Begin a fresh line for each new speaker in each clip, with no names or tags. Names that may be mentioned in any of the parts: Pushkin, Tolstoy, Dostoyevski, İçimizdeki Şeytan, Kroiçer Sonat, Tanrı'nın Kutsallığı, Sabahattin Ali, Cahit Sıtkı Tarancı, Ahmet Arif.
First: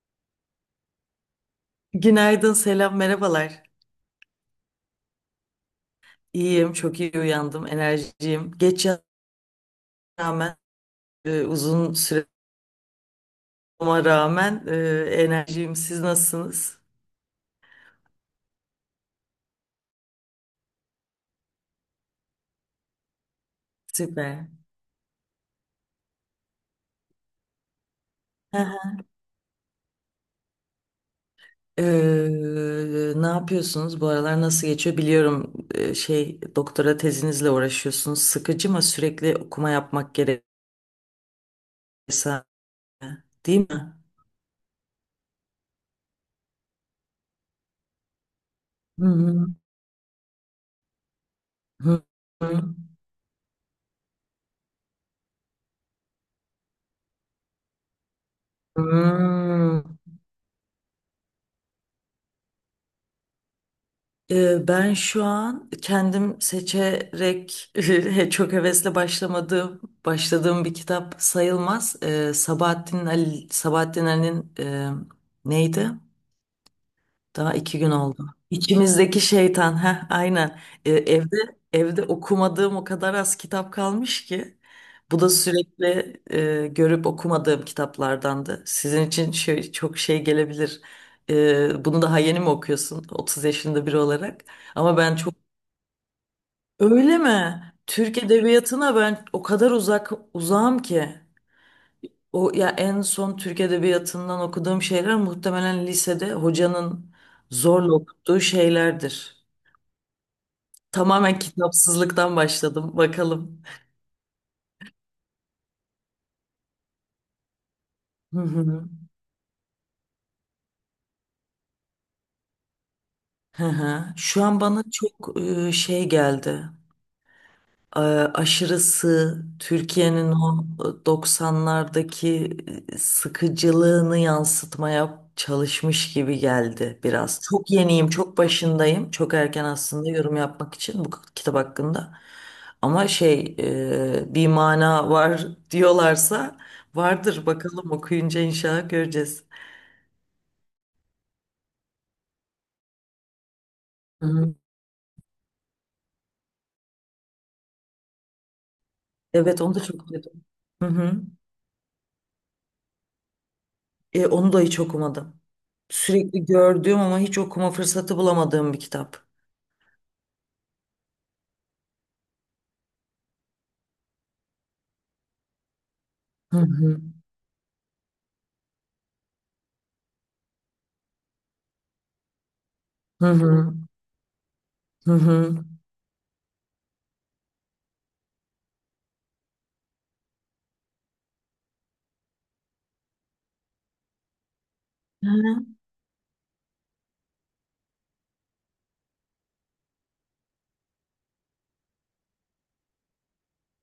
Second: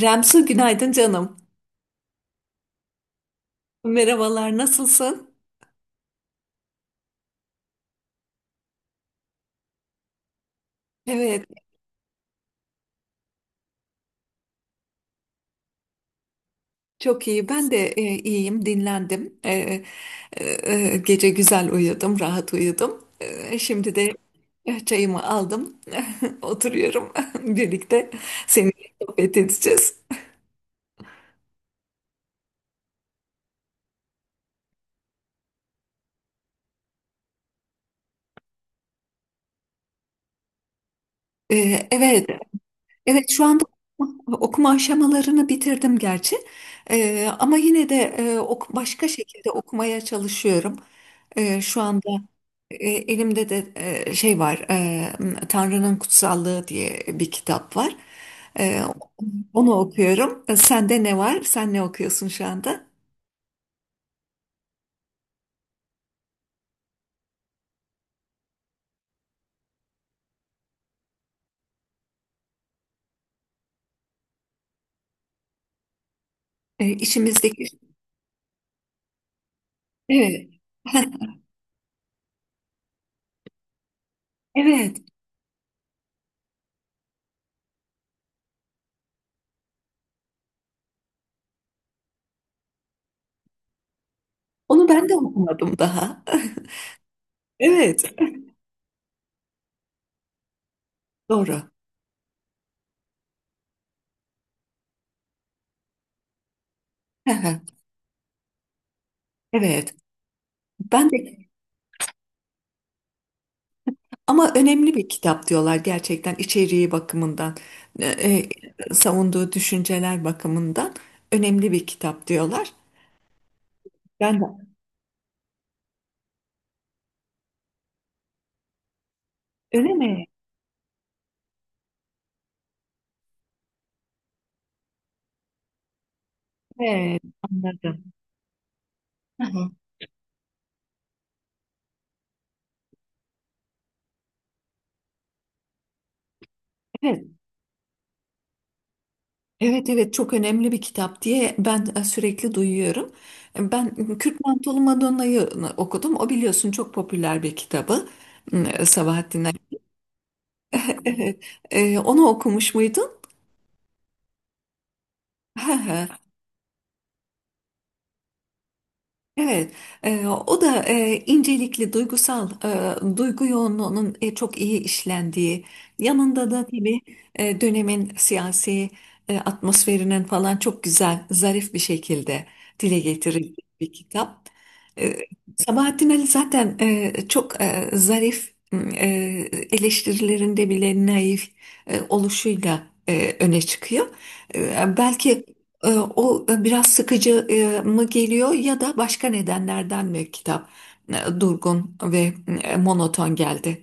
Remsu günaydın canım.
Günaydın, selam, merhabalar.
Merhabalar, nasılsın?
İyiyim, çok iyi uyandım, enerjiyim. Geç yatağa rağmen,
Evet,
uzun süre ama rağmen enerjiyim. Siz nasılsınız?
çok iyi. Ben de iyiyim, dinlendim. E, Gece güzel uyudum, rahat uyudum. Şimdi de
Süper.
çayımı aldım. Oturuyorum birlikte.
Hı
Seninle
hı.
sohbet edeceğiz.
Ee, Ne yapıyorsunuz? Bu aralar nasıl geçiyor? Biliyorum şey doktora tezinizle uğraşıyorsunuz. Sıkıcı mı sürekli okuma yapmak gerekiyor?
Evet, evet, şu
Değil
anda
mi?
okuma aşamalarını bitirdim gerçi. Ama yine de
Hı
başka
hı.
şekilde okumaya çalışıyorum. Şu
Hı
anda
hı.
Elimde de şey var, Tanrı'nın Kutsallığı diye bir kitap var. E, Onu
Hı.
okuyorum. Sende ne var? Sen ne okuyorsun şu anda?
Ben şu an kendim seçerek çok hevesle başladığım bir kitap sayılmaz. Sabahattin Ali'nin neydi? Daha
İçimizdeki...
iki gün oldu. İçimizdeki şeytan. Heh,
Evet,
aynen. Ee, evde evde okumadığım o kadar az kitap kalmış ki.
evet.
Bu da sürekli görüp okumadığım kitaplardandı. Sizin için şey, çok şey gelebilir. Bunu daha yeni mi okuyorsun, 30 yaşında biri olarak?
Onu
Ama
ben de
ben çok...
okumadım daha.
Öyle mi?
Evet,
Türk edebiyatına ben o kadar uzağım ki.
doğru.
O ya en son Türk Edebiyatı'ndan okuduğum şeyler muhtemelen lisede hocanın zorla okuttuğu şeylerdir.
Evet, ben
Tamamen
de,
kitapsızlıktan başladım. Bakalım.
ama önemli bir kitap diyorlar, gerçekten içeriği bakımından, e,
Hı hı.
savunduğu düşünceler bakımından önemli bir kitap diyorlar.
Hı hı.
Ben
Şu an
de.
bana çok şey geldi. e, Aşırısı
Öyle mi?
Türkiye'nin o 90'lardaki sıkıcılığını yansıtmaya çalışmış gibi geldi
Evet,
biraz. Çok
anladım.
yeniyim, çok başındayım. Çok erken aslında yorum yapmak için bu kitap hakkında. Ama şey bir mana var diyorlarsa
Evet,
vardır, bakalım okuyunca inşallah göreceğiz.
evet, evet, çok önemli bir kitap diye ben sürekli duyuyorum. Ben
Hı
Kürt
hı.
Mantolu Madonna'yı okudum. O biliyorsun çok popüler bir kitabı Sabahattin
Evet, onu
Ali.
da çok duydum. Hı hı.
Evet. Onu okumuş muydun?
E, onu da hiç okumadım. Sürekli gördüğüm ama hiç okuma fırsatı bulamadığım bir kitap.
Evet, o da incelikli, duygusal, duygu yoğunluğunun çok iyi işlendiği, yanında
Hı
da tabii
hı.
dönemin siyasi atmosferinin falan çok güzel, zarif bir şekilde dile
Hı
getirildiği
hı.
bir kitap.
Hı
E,
hı.
Sabahattin Ali zaten çok zarif, eleştirilerinde bile naif oluşuyla öne çıkıyor.
Hı
Belki
hı.
e, o biraz sıkıcı mı geliyor, ya da başka nedenlerden mi kitap durgun ve monoton geldi?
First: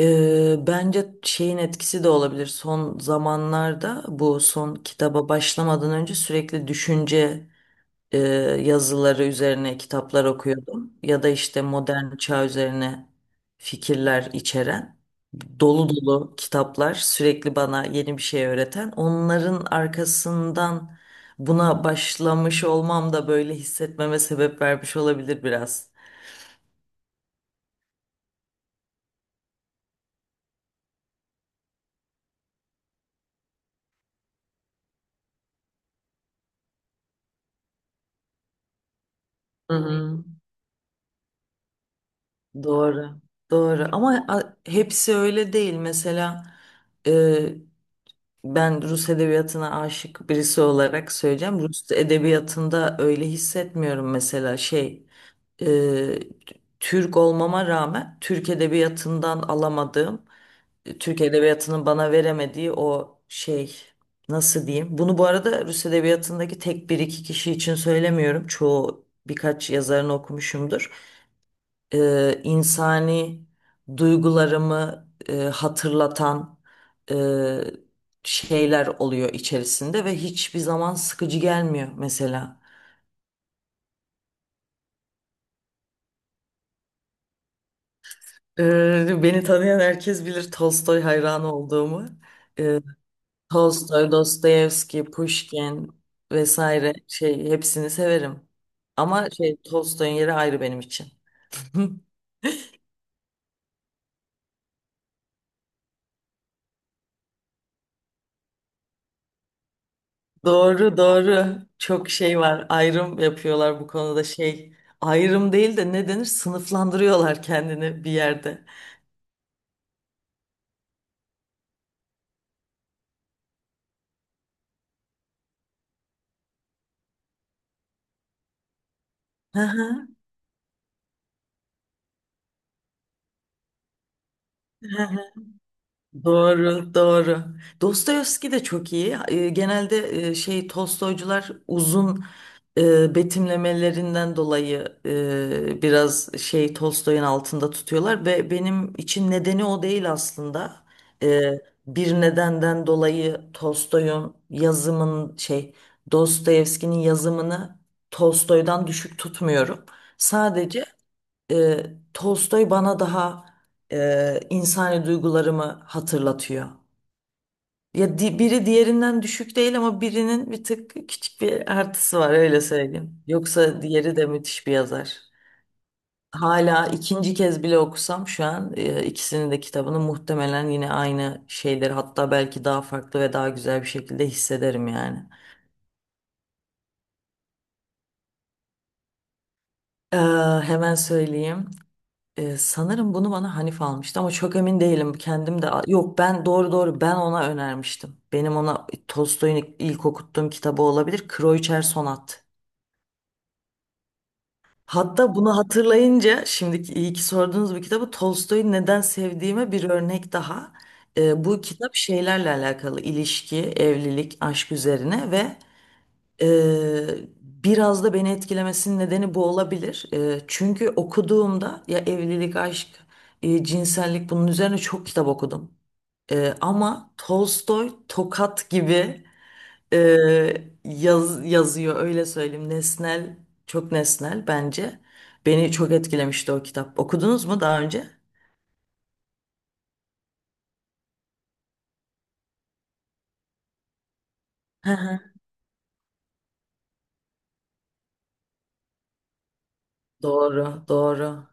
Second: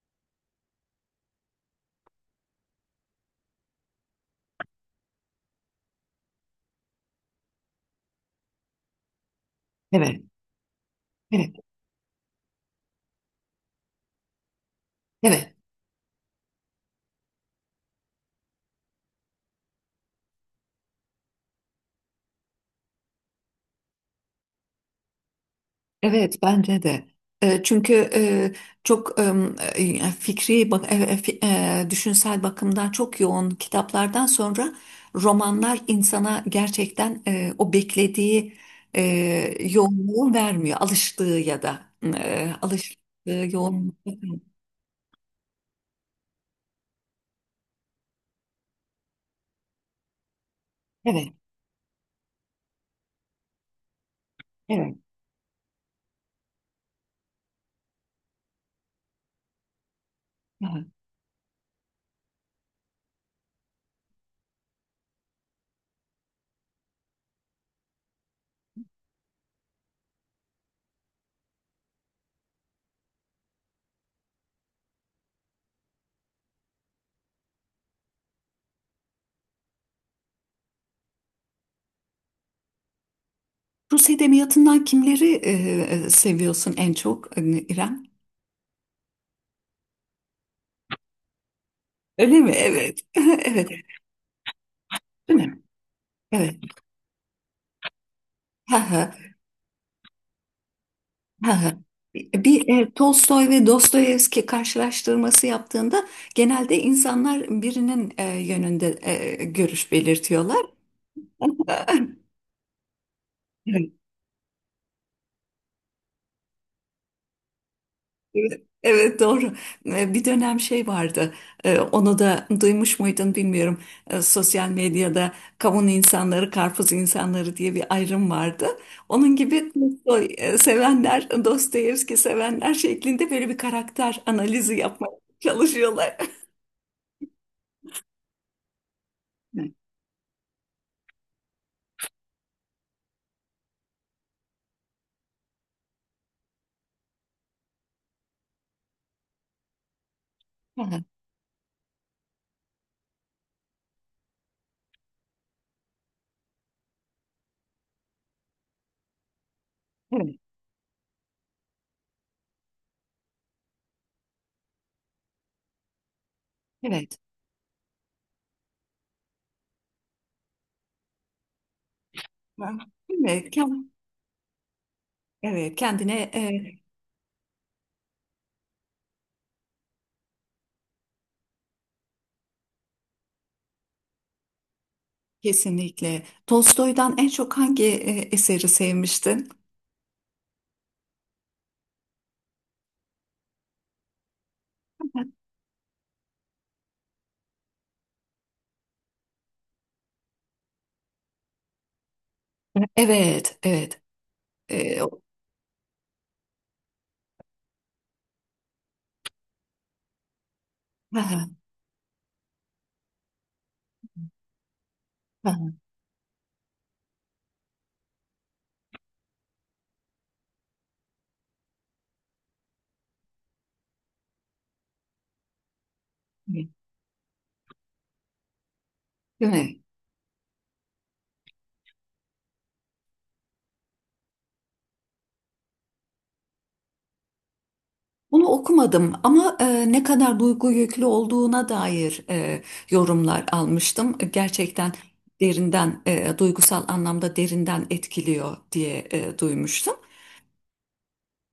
Bence şeyin etkisi de olabilir. Son zamanlarda bu son kitaba başlamadan önce sürekli düşünce e, yazıları üzerine
Evet,
kitaplar okuyordum. Ya da
evet,
işte modern çağ üzerine fikirler içeren
evet,
dolu dolu kitaplar, sürekli bana yeni bir şey öğreten. Onların arkasından buna başlamış olmam da böyle hissetmeme sebep vermiş olabilir biraz.
evet, bence de. Çünkü çok e, fikri, bak- e, e, fi- e, düşünsel bakımdan çok yoğun kitaplardan sonra romanlar insana gerçekten o beklediği e,
Hı hı.
yoğunluğu vermiyor. Alıştığı ya da
Doğru,
alıştığı
doğru.
yoğunluğu.
Ama hepsi öyle değil. Mesela e, ben Rus edebiyatına aşık birisi olarak
Evet,
söyleyeceğim. Rus edebiyatında öyle hissetmiyorum mesela
evet.
şey. e, Türk olmama rağmen Türk edebiyatından alamadığım, Türk edebiyatının bana veremediği o şey, nasıl diyeyim? Bunu bu arada Rus edebiyatındaki tek bir iki kişi için söylemiyorum. Çoğu birkaç yazarını okumuşumdur. İnsani duygularımı hatırlatan e, şeyler oluyor içerisinde ve hiçbir zaman sıkıcı gelmiyor mesela.
Rus edebiyatından kimleri seviyorsun en çok, hani İrem?
E, beni tanıyan herkes bilir Tolstoy hayranı olduğumu.
Öyle mi?
E,
Evet. Evet.
Tolstoy, Dostoyevski,
Değil mi?
Pushkin
Evet.
vesaire, şey hepsini severim.
Ha ha.
Ama şey, Tolstoy'un yeri ayrı benim için.
Ha ha. Bir Tolstoy ve Dostoyevski karşılaştırması yaptığında genelde insanlar birinin yönünde görüş belirtiyorlar.
Doğru, doğru. Çok şey var. Ayrım yapıyorlar bu konuda şey. Ayrım değil de ne denir? Sınıflandırıyorlar kendini bir
Evet,
yerde.
evet, doğru. Bir dönem şey vardı. Onu da duymuş muydun bilmiyorum. Sosyal medyada kavun insanları, karpuz insanları diye bir ayrım vardı. Onun
Hı
gibi
hı.
Tolstoy sevenler, Dostoyevski sevenler şeklinde böyle bir karakter analizi yapmaya çalışıyorlar.
Doğru, doğru. Dostoyevski de çok iyi.
Evet,
Genelde şey Tolstoycular uzun betimlemelerinden dolayı biraz şey Tolstoy'un altında tutuyorlar ve benim için nedeni o değil aslında.
aha,
E, Bir nedenden dolayı Tolstoy'un yazımın şey, Dostoyevski'nin yazımını Tolstoy'dan düşük tutmuyorum.
evet,
Sadece e, Tolstoy bana daha insani duygularımı hatırlatıyor.
evet.
Ya biri diğerinden düşük değil ama birinin bir tık küçük bir artısı var, öyle
Ha,
söyleyeyim.
evet,
Yoksa diğeri de müthiş bir yazar.
evet, kendine
Hala ikinci kez bile okusam şu an ikisinin de kitabını muhtemelen yine aynı şeyleri, hatta belki daha farklı ve daha güzel bir şekilde hissederim yani.
kesinlikle. Tolstoy'dan en çok hangi eseri sevmiştin?
Ee, hemen söyleyeyim. Sanırım bunu bana Hanif almıştı ama çok emin değilim. Kendim de yok, ben doğru doğru ben ona önermiştim. Benim ona Tolstoy'un ilk okuttuğum kitabı olabilir. Kroiçer Sonat.
Evet, evet. E,
Hatta bunu hatırlayınca şimdiki iyi ki sorduğunuz bu kitabı, Tolstoy'u neden sevdiğime bir örnek daha. Bu kitap şeylerle alakalı: ilişki, evlilik, aşk üzerine ve
Ha,
Biraz da beni etkilemesinin nedeni bu olabilir. Çünkü okuduğumda ya evlilik, aşk, cinsellik, bunun üzerine çok kitap okudum.
evet.
Ama Tolstoy tokat gibi
Evet.
yazıyor, öyle söyleyeyim. Nesnel, çok nesnel bence. Beni çok etkilemişti o kitap. Okudunuz mu daha önce?
Bunu okumadım ama ne kadar duygu yüklü olduğuna dair yorumlar almıştım.
Hı
Gerçekten
hı.
derinden, duygusal anlamda derinden etkiliyor diye duymuştum.
Doğru, doğru.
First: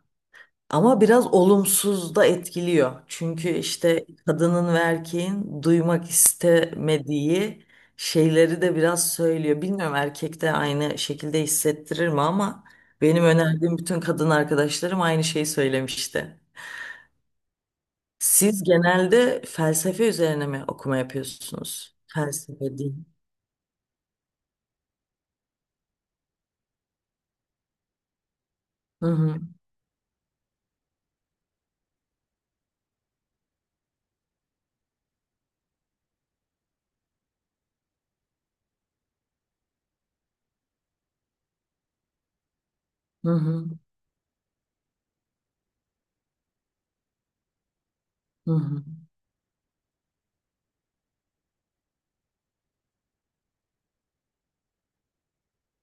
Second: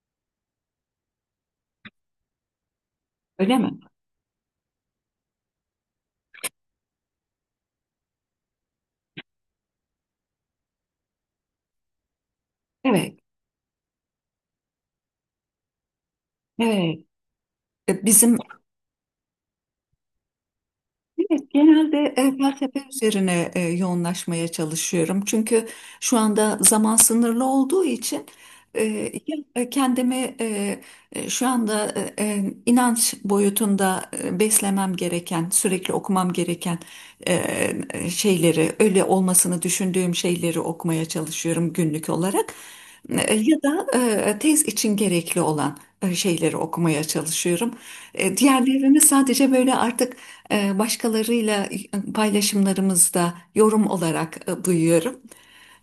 Ama biraz olumsuz da etkiliyor. Çünkü
Öyle mi?
işte kadının ve erkeğin duymak istemediği şeyleri de biraz söylüyor. Bilmiyorum erkek de aynı şekilde hissettirir mi ama
Evet,
benim önerdiğim bütün kadın arkadaşlarım aynı şeyi söylemişti.
evet. E, Bizim
Siz genelde felsefe üzerine mi okuma
Evet,
yapıyorsunuz?
genelde
Felsefe,
felsefe
din.
üzerine yoğunlaşmaya çalışıyorum. Çünkü şu anda zaman sınırlı olduğu için e,
Hı hı.
kendimi şu anda inanç boyutunda beslemem gereken, sürekli okumam gereken e, şeyleri, öyle olmasını düşündüğüm şeyleri okumaya çalışıyorum günlük olarak.
Hı
Ya
hı.
da tez için gerekli olan şeyleri okumaya çalışıyorum.
Hı hı.
Diğerlerini sadece böyle artık başkalarıyla paylaşımlarımızda yorum olarak duyuyorum.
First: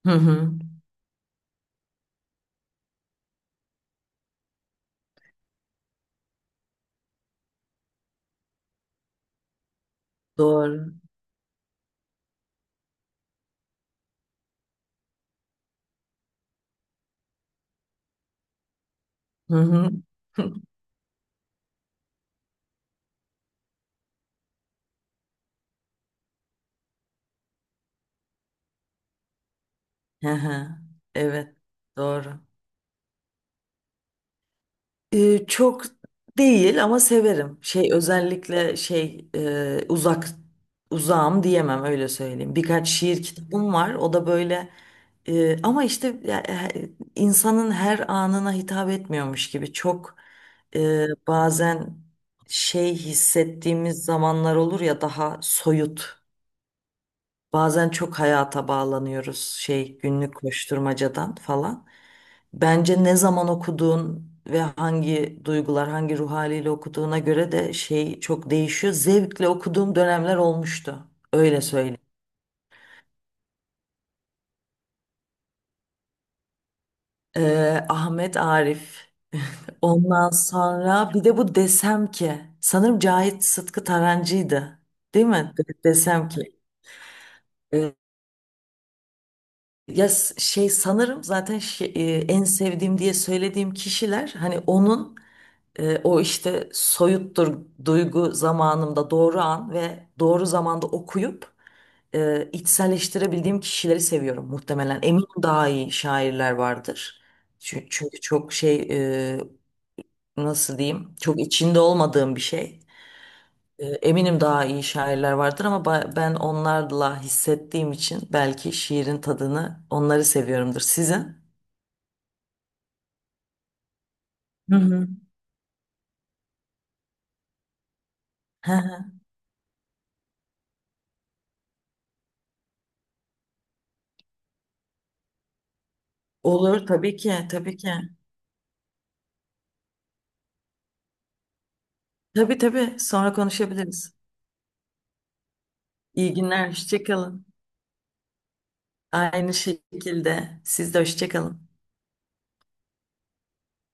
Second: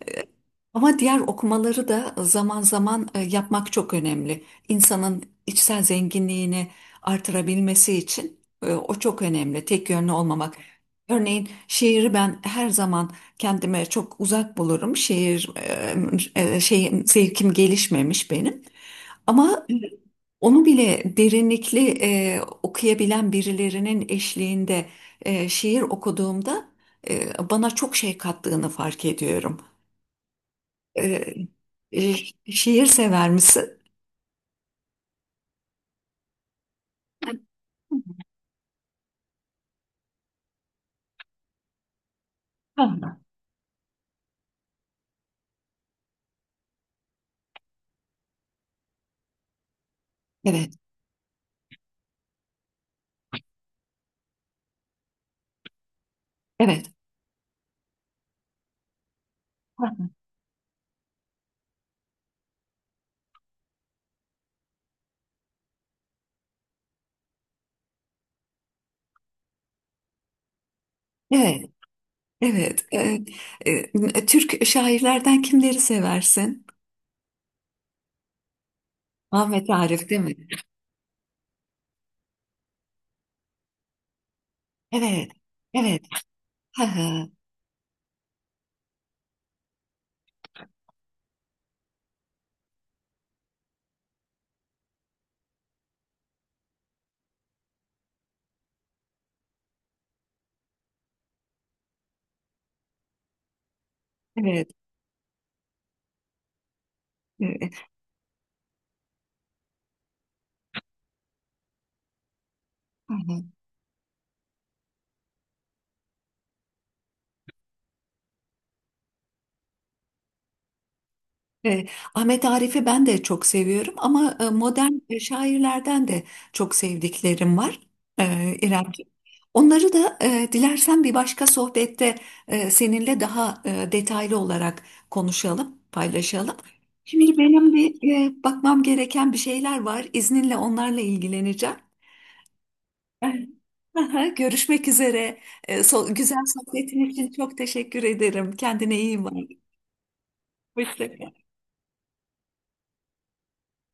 Hı hı.
Ama diğer okumaları da zaman zaman yapmak çok önemli. İnsanın içsel zenginliğini artırabilmesi için o çok önemli. Tek yönlü olmamak.
Doğru.
Örneğin şiiri ben her zaman kendime çok uzak bulurum. Şiir şeyim, zevkim gelişmemiş benim.
Hı
Ama
hı.
onu bile derinlikli okuyabilen birilerinin eşliğinde şiir okuduğumda bana çok şey kattığını fark ediyorum.
Hı hı.
E,
Evet,
e,
doğru.
Şiir sever misin?
Çok değil ama severim. Şey, özellikle şey e, uzak uzağım diyemem, öyle söyleyeyim. Birkaç
Ha,
şiir kitabım var. O da böyle ama işte ya, insanın her anına hitap etmiyormuş gibi çok
evet,
bazen şey hissettiğimiz zamanlar olur ya, daha soyut.
evet,
Bazen çok hayata bağlanıyoruz şey,
ha,
günlük koşturmacadan falan. Bence ne zaman okuduğun ve hangi duygular, hangi ruh haliyle okuduğuna göre de şey çok değişiyor. Zevkle okuduğum dönemler olmuştu. Öyle
evet,
söyleyeyim.
evet. Türk şairlerden kimleri seversin?
Ahmet Arif.
Ahmet Arif, değil
Ondan
mi?
sonra bir de bu desem ki sanırım Cahit Sıtkı Tarancı'ydı. Değil
Evet,
mi?
evet,
Desem ki.
ha, ha,
e, Ya şey sanırım zaten en sevdiğim diye söylediğim kişiler hani onun o işte soyuttur, duygu zamanımda doğru an ve doğru zamanda okuyup içselleştirebildiğim kişileri seviyorum
evet.
muhtemelen. Eminim daha iyi şairler vardır.
E,
Çünkü çok şey, e, nasıl diyeyim, çok içinde olmadığım bir şey. E, eminim daha iyi şairler vardır ama ben onlarla hissettiğim için belki şiirin tadını onları seviyorumdur. Sizin?
E, Ahmet Arif'i ben de çok seviyorum ama
Hı
modern
hı.
şairlerden de çok sevdiklerim var,
Hı hı.
İremciğim. Onları da dilersen bir başka sohbette seninle daha detaylı olarak konuşalım, paylaşalım.
Olur tabii ki,
Şimdi benim
tabii ki.
bir bakmam gereken bir şeyler var. İzninle onlarla ilgileneceğim.
Tabii tabii, sonra
Evet.
konuşabiliriz.
Aha, görüşmek üzere.
İyi
Güzel
günler, hoşça
sohbetin için
kalın.
çok teşekkür ederim. Kendine iyi bak.
Aynı şekilde siz de
Hoşça
hoşça
kal.
kalın.